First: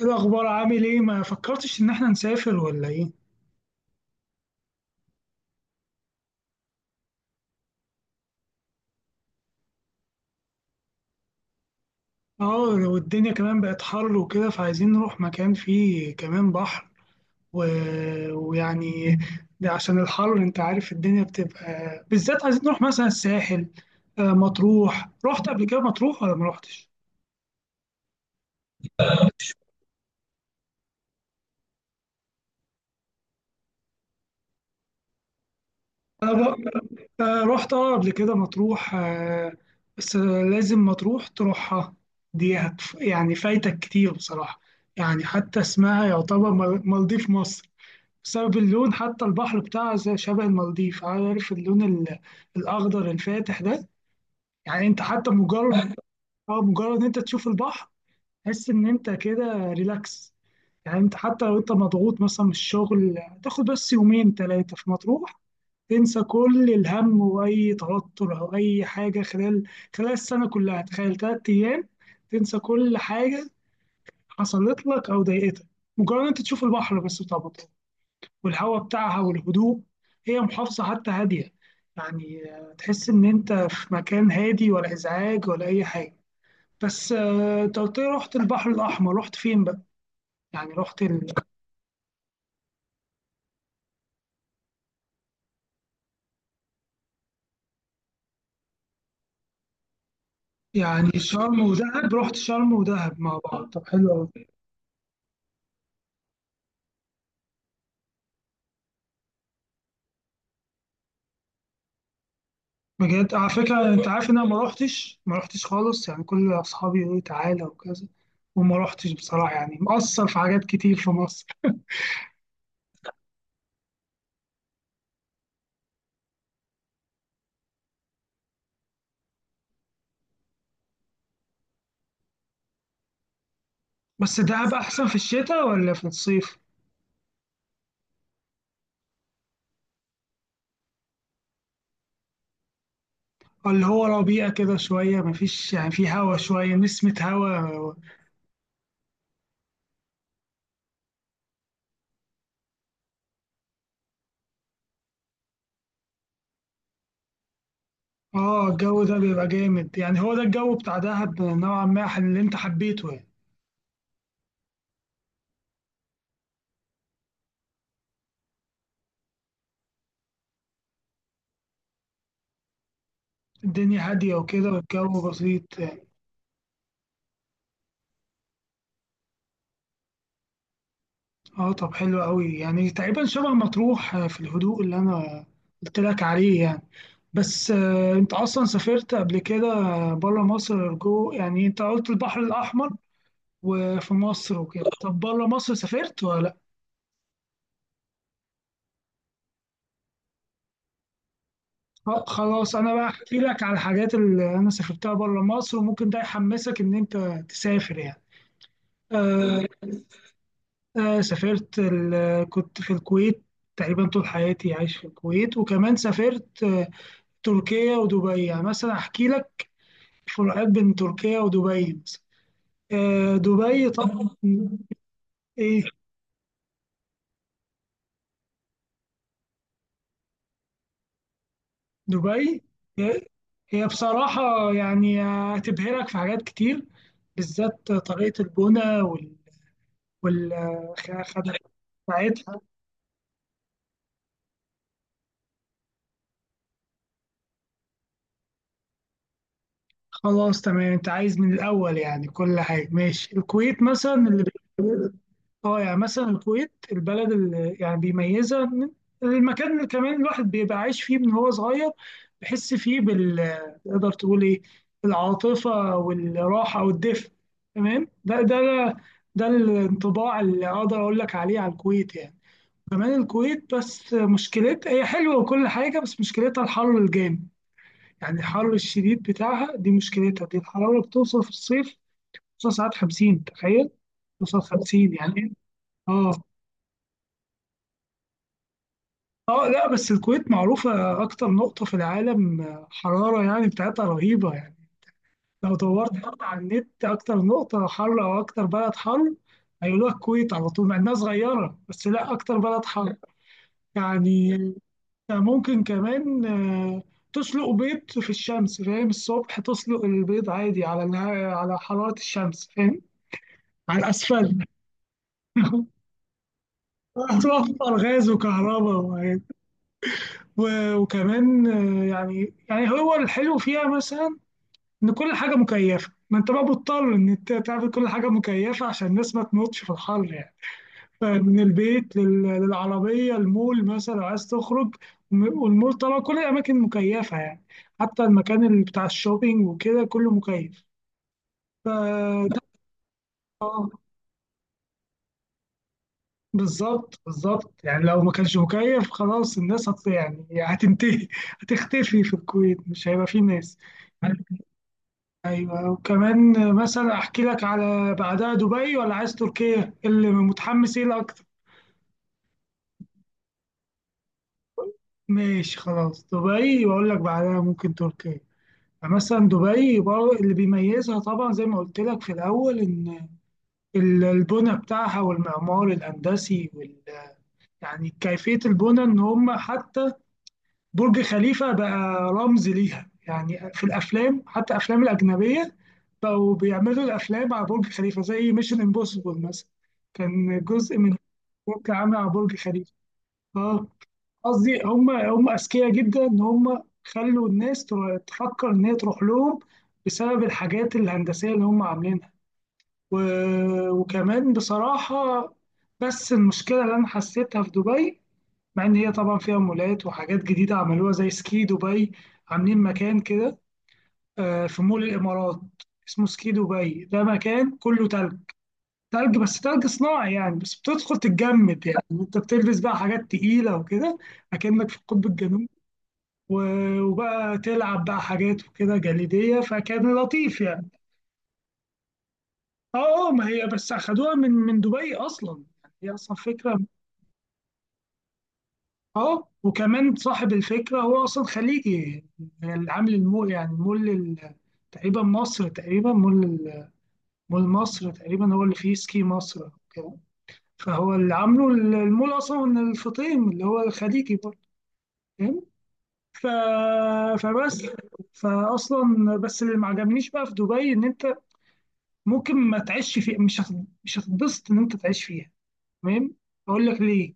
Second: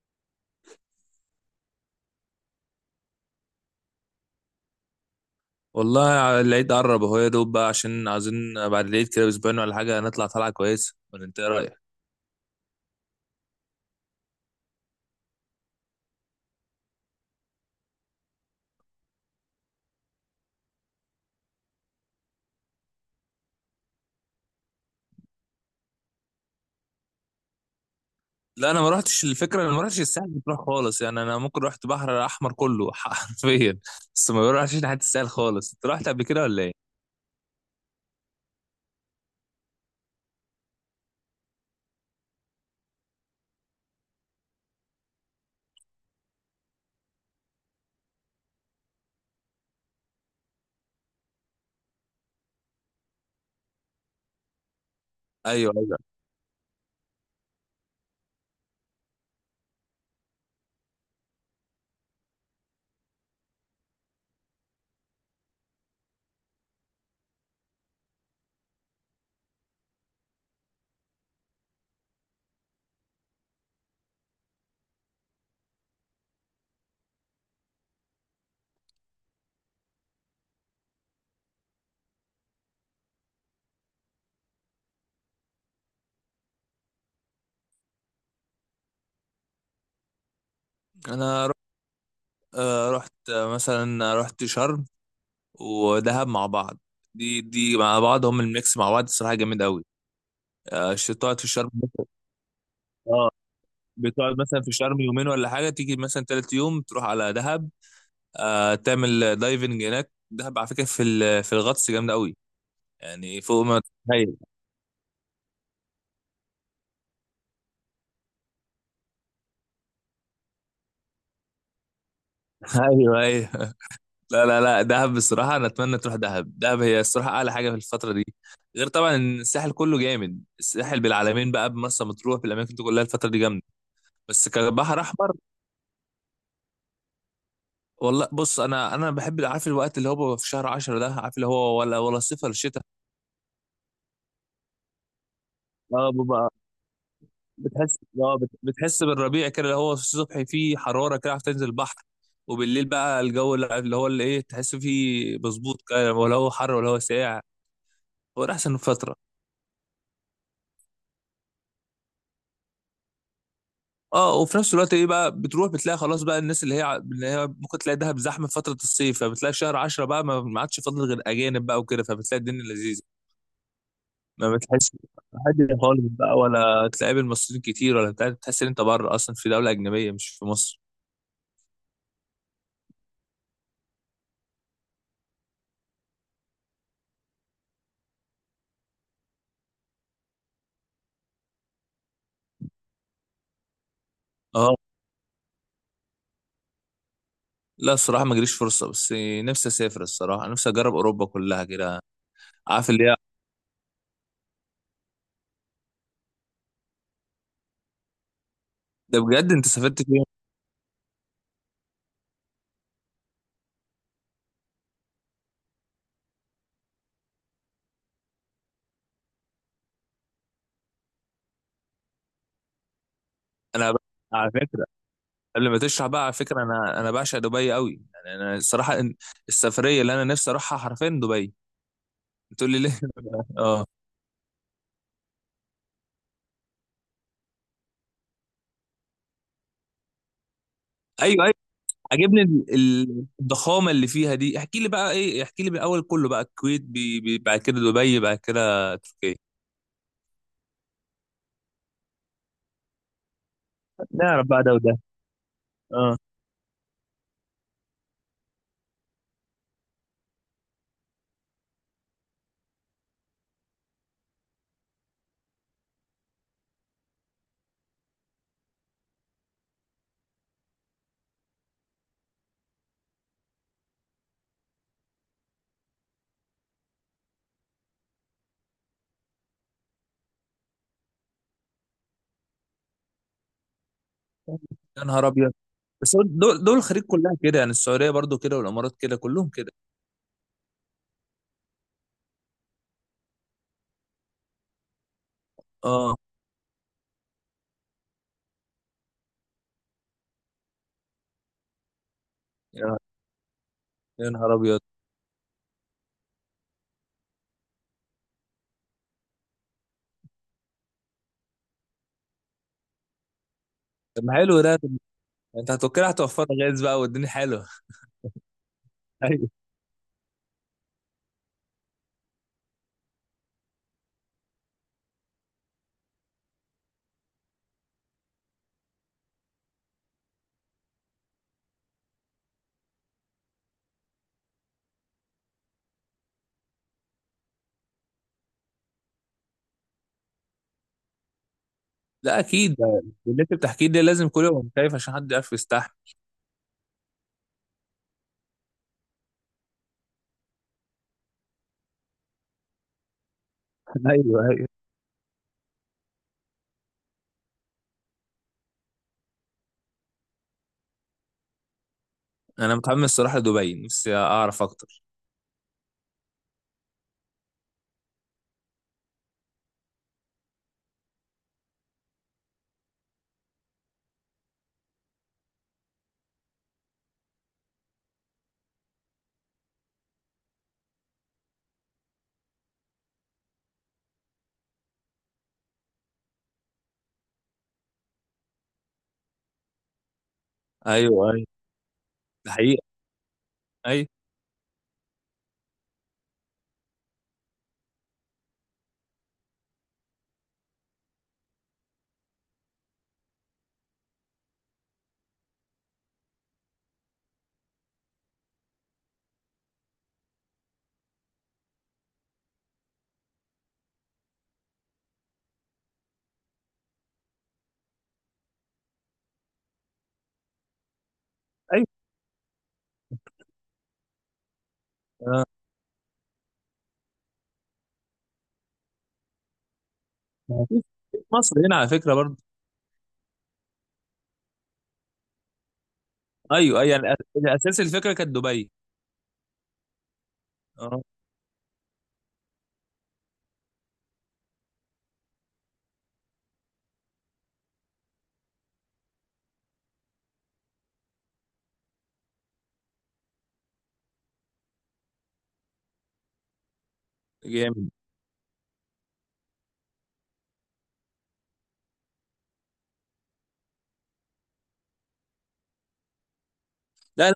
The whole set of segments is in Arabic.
إيه الأخبار؟ عامل إيه؟ ما فكرتش إن إحنا نسافر ولا إيه؟ والله العيد قرب اهو يا دوب بقى عشان عايزين بعد العيد كده باسبوعين ولا حاجه نطلع طلعه كويسه، ولا انت ايه رايك؟ آه، والدنيا كمان بقت حر وكده، فعايزين نروح مكان فيه كمان بحر. و... ويعني ده عشان الحر، أنت عارف الدنيا بتبقى، بالذات عايزين نروح مثلا الساحل. آه، مطروح رحت قبل كده مطروح ولا ما رحتش؟ لا انا ما رحتش، الفكره انا ما رحتش الساحل بتروح خالص، يعني انا ممكن رحت بحر احمر كله حرفيا. بس ما بروحش ناحيه الساحل خالص. انت رحت قبل أنا كده ب... ولا ايه؟ آه، رحت، آه، قبل كده مطروح، آه. بس لازم مطروح تروحها. دي هت... يعني فايتك كتير بصراحة. يعني حتى اسمها يعتبر مالديف مصر، بسبب اللون. حتى البحر بتاعها شبه المالديف، عارف اللون الأخضر الفاتح ده. يعني أنت حتى ايوه مجرد ايوه. أه، مجرد أنت تشوف البحر، تحس إن أنت كده ريلاكس. يعني أنت حتى لو أنت مضغوط مثلا من الشغل، تاخد بس يومين تلاتة في مطروح، تنسى كل الهم وأي توتر أو أي حاجة خلال السنة كلها. تخيل تلات أيام تنسى كل حاجة حصلت لك أو ضايقتك، مجرد أنت تشوف البحر بس، طبعا، والهواء بتاعها والهدوء. هي محافظة حتى هادية، تحس إن أنت في مكان هادي، ولا إزعاج ولا أي حاجة. بس آه، أنت قلت لي رحت البحر الأحمر، رحت فين بقى؟ يعني رحت ال... انا رحت، رحت، مثلا رحت شرم ودهب مع بعض. دي مع بعض هم، الميكس مع بعض الصراحه جامد قوي. يعني تقعد في شرم شرم. ودهب، رحت شرم ودهب اه، مع بعض؟ طب حلو بتقعد أوي. مثلا في شرم يومين ولا حاجه، تيجي مثلا تالت يوم تروح على دهب. آه تعمل دايفنج هناك. دهب على فكره في في الغطس جامده قوي، بجد؟ يعني على فوق ما فكرة أنت عارف تتخيل. إن أنا ما رحتش خالص؟ يعني كل أصحابي يقولوا لي تعالى وكذا، وما رحتش بصراحة. يعني مقصر في حاجات كتير في مصر. ايوه ايوه. لا دهب بصراحه انا اتمنى تروح دهب. دهب هي الصراحه اعلى حاجه في الفتره دي، غير طبعا إن الساحل كله جامد. الساحل بالعلمين بقى، بمرسى مطروح، بالاماكن دي كلها الفتره دي جامده، بس بس دهب كبحر أحسن في احمر. الشتاء ولا في الصيف؟ والله بص، انا بحب، عارف الوقت اللي هو بيبقى في شهر 10 ده؟ عارف اللي هو، ولا صيف ولا اللي هو ربيع كده شوية، مفيش يعني، في هوا، شتاء؟ شوية نسمة هوا. بتحس، اه، بتحس بالربيع كده، اللي هو في الصبح فيه حراره كده، عارف، تنزل البحر، وبالليل بقى الجو اللي، اللي هو ايه، تحس فيه مظبوط كده، ولا هو حر ولا هو ساقع. هو ده اه، احسن الجو فتره. ده بيبقى جامد، يعني هو ده الجو بتاع دهب نوعا ما اللي انت حبيته يعني. اه، وفي نفس الوقت ايه بقى، بتروح بتلاقي خلاص بقى الناس اللي هي، اللي هي ممكن تلاقي دهب زحمه في فتره الصيف، فبتلاقي في شهر 10 بقى ما عادش فاضل غير اجانب بقى وكده، فبتلاقي الدنيا لذيذه. الدنيا هادية ما وكده، بتحس والجو بسيط. حد خالص بقى، ولا تلاقي بالمصريين كتير ولا بتاع، بتحس ان انت بره اصلا في دوله اجنبيه مش في مصر. اه، طب حلو قوي. يعني تقريبا شبه مطروح في الهدوء اللي انا قلت لك عليه يعني. بس آه، انت اصلا سافرت قبل كده بره مصر، جو؟ يعني انت قلت البحر الاحمر وفي مصر اه. وكده، طب بره مصر سافرت ولا؟ لا الصراحة ما جريش فرصة، بس نفسي أسافر الصراحة، نفسي أجرب أوروبا كلها كده، طب خلاص، عارف انا اللي بقى هي. احكي لك على الحاجات اللي انا سافرتها بره مصر، وممكن ده يحمسك ان انت تسافر يعني. ده بجد آه، أنت سافرت فين؟ آه، سافرت كنت في الكويت تقريبا طول حياتي، عايش في الكويت. وكمان سافرت آه، تركيا ودبي. يعني مثلا احكي لك فروقات بين تركيا ودبي مثلا. آه، دبي أنا ب... طبعا، على فكرة، قبل ما ايه تشرح بقى، على فكرة أنا بعشق دبي قوي، يعني أنا الصراحة السفرية اللي أنا نفسي أروحها حرفيا دبي. دبي؟ بتقول لي ليه؟ هي هي أه. بصراحة يعني هتبهرك في حاجات كتير، بالذات طريقة البنى أيوه والخدمة أيوه. عاجبني بتاعتها. الضخامة اللي فيها دي. احكي لي بقى إيه، احكي لي من الأول كله بقى. الكويت، بعد كده دبي، بعد كده تركيا. خلاص تمام، انت عايز من الاول يعني كل حاجه، ماشي. الكويت مثلا، اللي نعرف بي- بقى ده وده. اه يعني أه. مثلا الكويت، البلد اللي يعني بيميزها من المكان اللي كمان الواحد بيبقى عايش فيه من هو صغير، بيحس فيه بال، تقدر تقول ايه، العاطفه والراحه والدفء. تمام؟ ده الانطباع اللي اقدر اقول لك عليه على الكويت يعني. كمان الكويت بس مشكلتها، هي حلوه وكل حاجه، بس مشكلتها الحر الجامد. يعني الحر الشديد بتاعها دي مشكلتها. دي الحرارة بتوصل في الصيف، بتوصل ساعات 50، تخيل، بتوصل يا 50، نهار يعني إيه؟ أبيض. بس هو اه، دول الخليج كلها كده، يعني السعوديه برضو كده والامارات كده، كلهم اه، كده. لا بس الكويت معروفة أكتر نقطة في العالم آه، حرارة، يعني بتاعتها رهيبة يعني. لو دورت اه. برضه على النت أكتر نقطة حر أو أكتر بلد حر، هيقولوا لك الكويت على طول. مع إنها صغيرة، بس لا، أكتر بلد يا حر يا نهار يعني. ابيض. ممكن كمان آه، تسلق بيض في الشمس، فاهم؟ الصبح تسلق البيض عادي على على حرارة الشمس، فاهم، على طب ما حلو الأسفل. ده، طب انت هتوكل، هتوفر غاز بقى والدنيا حلوه. هتوفر غاز وكهرباء ايوه. وكمان آه، يعني هو الحلو فيها مثلا، إن كل حاجة مكيفة. ما أنت بقى مضطر إن أنت تعمل كل حاجة مكيفة عشان الناس ما تموتش في الحر يعني. فمن البيت للعربية، المول مثلا لو عايز تخرج، والمول طبعا كل الأماكن مكيفة يعني. حتى المكان اللي بتاع الشوبينج وكده كله مكيف. ف لا اكيد ده اللي انت بتحكيه ده، لازم كل يوم خايف عشان حد يعرف يستحمل. بالظبط، بالظبط. يعني لو ما كانش مكيف، خلاص الناس هت، يعني هتنتهي، هتختفي في الكويت، مش هيبقى فيه ناس. ايوه ايوه. ايوه، وكمان مثلا احكي لك على بعدها دبي، ولا عايز تركيا؟ اللي متحمس ايه الاكتر؟ انا متحمس الصراحه لدبي، نفسي اعرف اكتر. ماشي خلاص، دبي واقول لك بعدها ممكن تركيا. فمثلا دبي برضه اللي بيميزها، طبعا زي ما قلت لك في الاول، ان البنى بتاعها والمعمار الهندسي وال، يعني كيفيه البنى. ان هم حتى برج خليفة بقى رمز ليها، يعني في الأفلام، حتى أفلام الأجنبية بقوا بيعملوا الأفلام على برج خليفة، زي ميشن امبوسيبل مثلا، كان جزء من ايوه ايوه. برج عامل على ده برج حقيقه؟ خليفة. اه. ايوه قصدي هم، هم أذكياء جدا إن هم خلوا الناس تفكر إن هي تروح لهم بسبب الحاجات الهندسية اللي هم عاملينها. و... وكمان بصراحة، بس المشكلة اللي أنا حسيتها في دبي، مع ان هي طبعا فيها مولات وحاجات جديده عملوها زي سكي دبي، عاملين مكان كده آه، في مول الامارات اسمه سكي دبي. ده مكان كله تلج، تلج بس تلج صناعي يعني. بس بتدخل تتجمد ايوه. يعني، انت بتلبس بقى حاجات تقيله وكده، اكنك في القطب آه. الجنوبي. وبقى تلعب بقى حاجات وكده جليديه. فكان لطيف ما فيش- يعني. مصر هنا على فكره برضو. اه، آه، ما هي بس اخدوها من دبي اصلا، يعني هي اصلا فكره. ايوه ايوه، يعني الاساس الفكره كانت دبي. اه، وكمان صاحب الفكرة اه. هو أصلا خليجي. العامل المو، يعني مول ال- تقريبا مصر تقريبا مول ال- مول مصر تقريبا هو اللي فيه سكي مصر كده. فهو اللي عامله المول، أصلا من الفطيم اللي هو الخليجي برضه، فاهم. ف... فبس جامد. فأصلا بس اللي ما عجبنيش بقى في دبي إن أنت ممكن ما تعيش فيها، مش مش هتتبسط إن أنت تعيش فيها، تمام؟ أقول لك لا ليه.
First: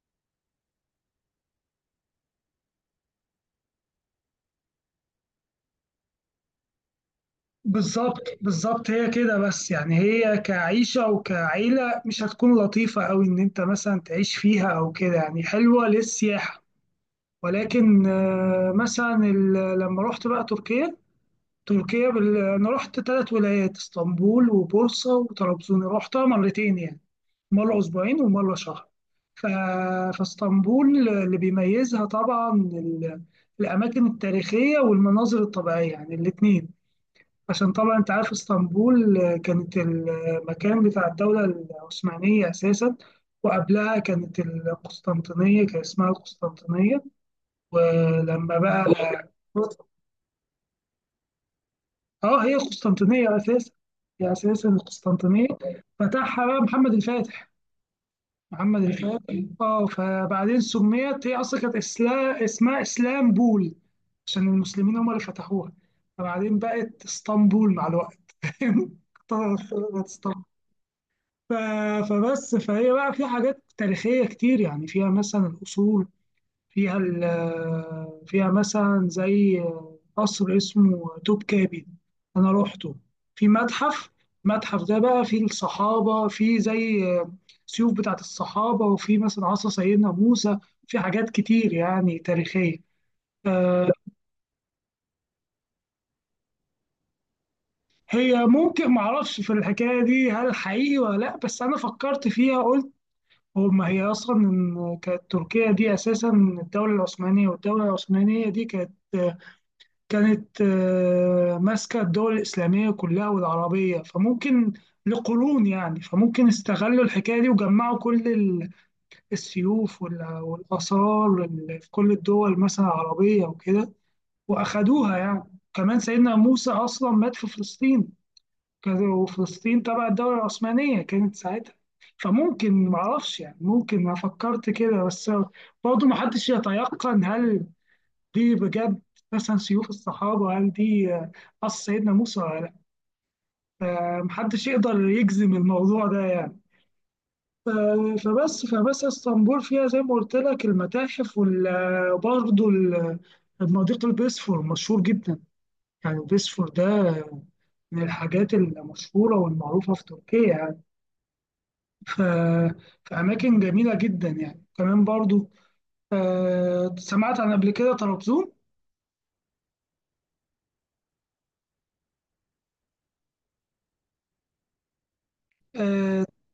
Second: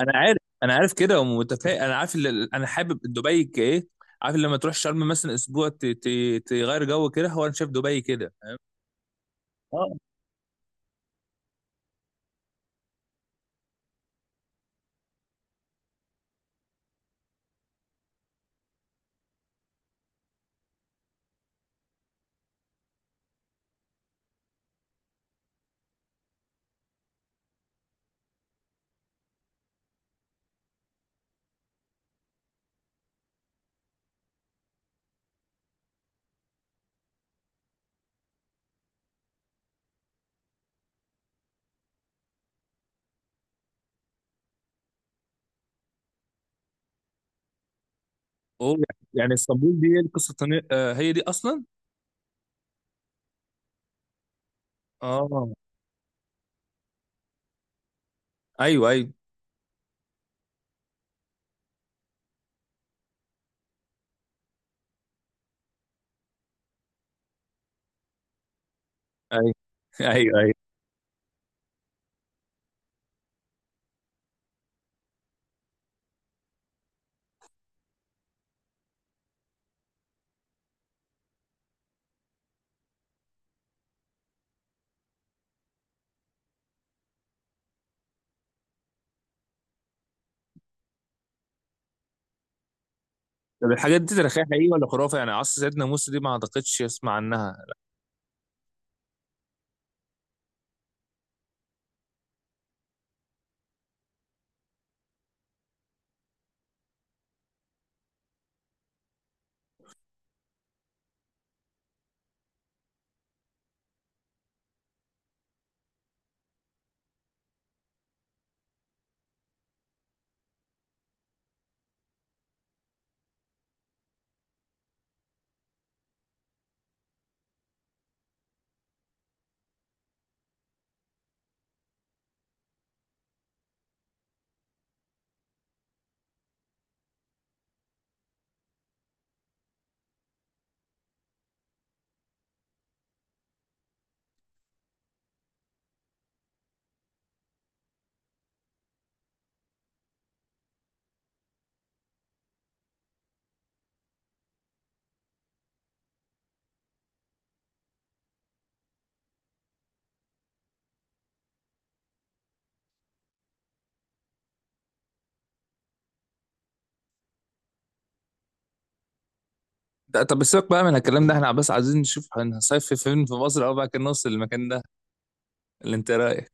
انا عارف، انا عارف كده ومتفائل، انا عارف اللي انا حابب دبي كايه. عارف لما تروح شرم مثلا اسبوع تغير جو كده، هو انا شايف دبي بالظبط كده، فاهم؟ بالظبط هي كده، بس يعني اه. هي كعيشة وكعيلة مش هتكون لطيفة أوي إن أنت مثلا تعيش فيها أو كده، يعني حلوة للسياحة. ولكن آه، مثلا لما رحت بقى تركيا، تركيا أنا رحت ثلاث ولايات، اسطنبول وبورصة وطرابزون. رحتها مرتين يعني، مرة أسبوعين ومرة شهر. ف... فاسطنبول اللي بيميزها طبعا الأماكن التاريخية والمناظر الطبيعية، يعني الاتنين. عشان طبعا انت عارف اسطنبول آه، كانت المكان بتاع الدولة العثمانية أساسا، وقبلها كانت القسطنطينية، كان اسمها القسطنطينية. ولما هو بقى، يعني اسطنبول دي هي القصه آه، هي دي اصلا. اه، هي القسطنطينية أساسا، هي أساسا القسطنطينية. اه. فتحها بقى محمد الفاتح محمد ايوه ايوه الفاتح اه، فبعدين سميت، هي أصلا اسمها اسلامبول، عشان المسلمين هم اللي فتحوها. فبعدين بقت اسطنبول مع الوقت ايوه. فاهم؟ اخترعت ايوه اسطنبول. ايوه. ف- فبس فهي بقى في حاجات تاريخية كتير يعني. فيها مثلا الأصول، فيها مثلا زي قصر اسمه توب كابي، أنا روحته. في متحف، المتحف ده بقى فيه الصحابة، فيه زي سيوف بتاعت الصحابة، وفيه مثلا عصا سيدنا موسى. في حاجات كتير يعني تاريخية. طب آه، الحاجات دي تاريخيه حقيقيه ولا خرافه؟ يعني عصر سيدنا موسى دي ما اعتقدش اسمع عنها. هي ممكن، معرفش في الحكاية دي هل حقيقي ولا لأ، بس أنا فكرت فيها، قلت هما، هي أصلا إن كانت تركيا دي أساسا الدولة العثمانية، والدولة العثمانية دي كانت، ماسكة الدول الإسلامية كلها والعربية، فممكن، لقرون يعني، فممكن استغلوا الحكاية دي وجمعوا كل السيوف والآثار في كل الدول مثلا العربية وكده، وأخدوها يعني. كمان سيدنا موسى أصلا مات في فلسطين كذا، وفلسطين تبع الدولة العثمانية كانت ساعتها. فممكن، معرفش يعني، ممكن، أنا فكرت كده بس. برضه محدش يتيقن هل دي بجد، مثلا سيوف الصحابة هل دي قص سيدنا موسى ولا لأ. محدش يقدر يجزم الموضوع ده يعني. ف- فبس فبس اسطنبول فيها زي ما قلت لك المتاحف، وبرضه المضيق البيسفور مشهور جدا. يعني البيسفور ده من الحاجات المشهورة والمعروفة في تركيا. ف- في أماكن جميلة جدا يعني. كمان برضو آه، سمعت عن قبل كده طرابزون. طب سيبك بقى من الكلام ده، احنا بس عايزين نشوف هنصيف فين في مصر او بقى كان نوصل للمكان ده. اللي انت إيه آه، رايك؟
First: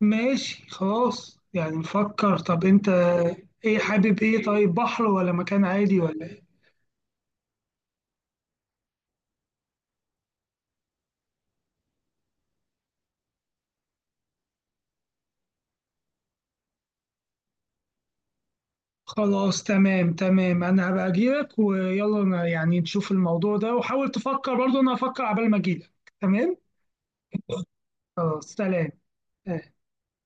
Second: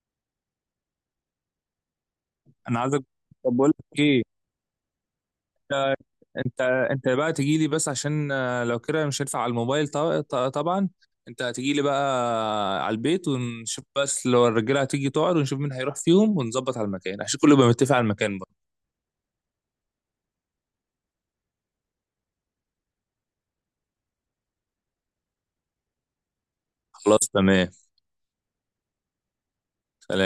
ماشي خلاص يعني نفكر. طب انا عايزك، أنت طب بقول إيه لك حابب؟ ايه. إيه، طيب، بحر ولا مكان عادي ولا إيه؟ انت، انت بقى تجي لي بس عشان، آه، لو كده مش هينفع على الموبايل طبعا. انت هتجي لي بقى على البيت ونشوف، بس لو الرجاله هتيجي تقعد، ونشوف مين هيروح فيهم، ونظبط على المكان عشان كله يبقى متفق على المكان بقى. خلاص تمام، تمام. أنا هبقى أجيلك ويلا يعني نشوف الموضوع ده، وحاول تفكر برضو، أنا هفكر عبال ما أجيلك. تمام؟ خلاص تمام. خلاص، سلام. آه. سلام.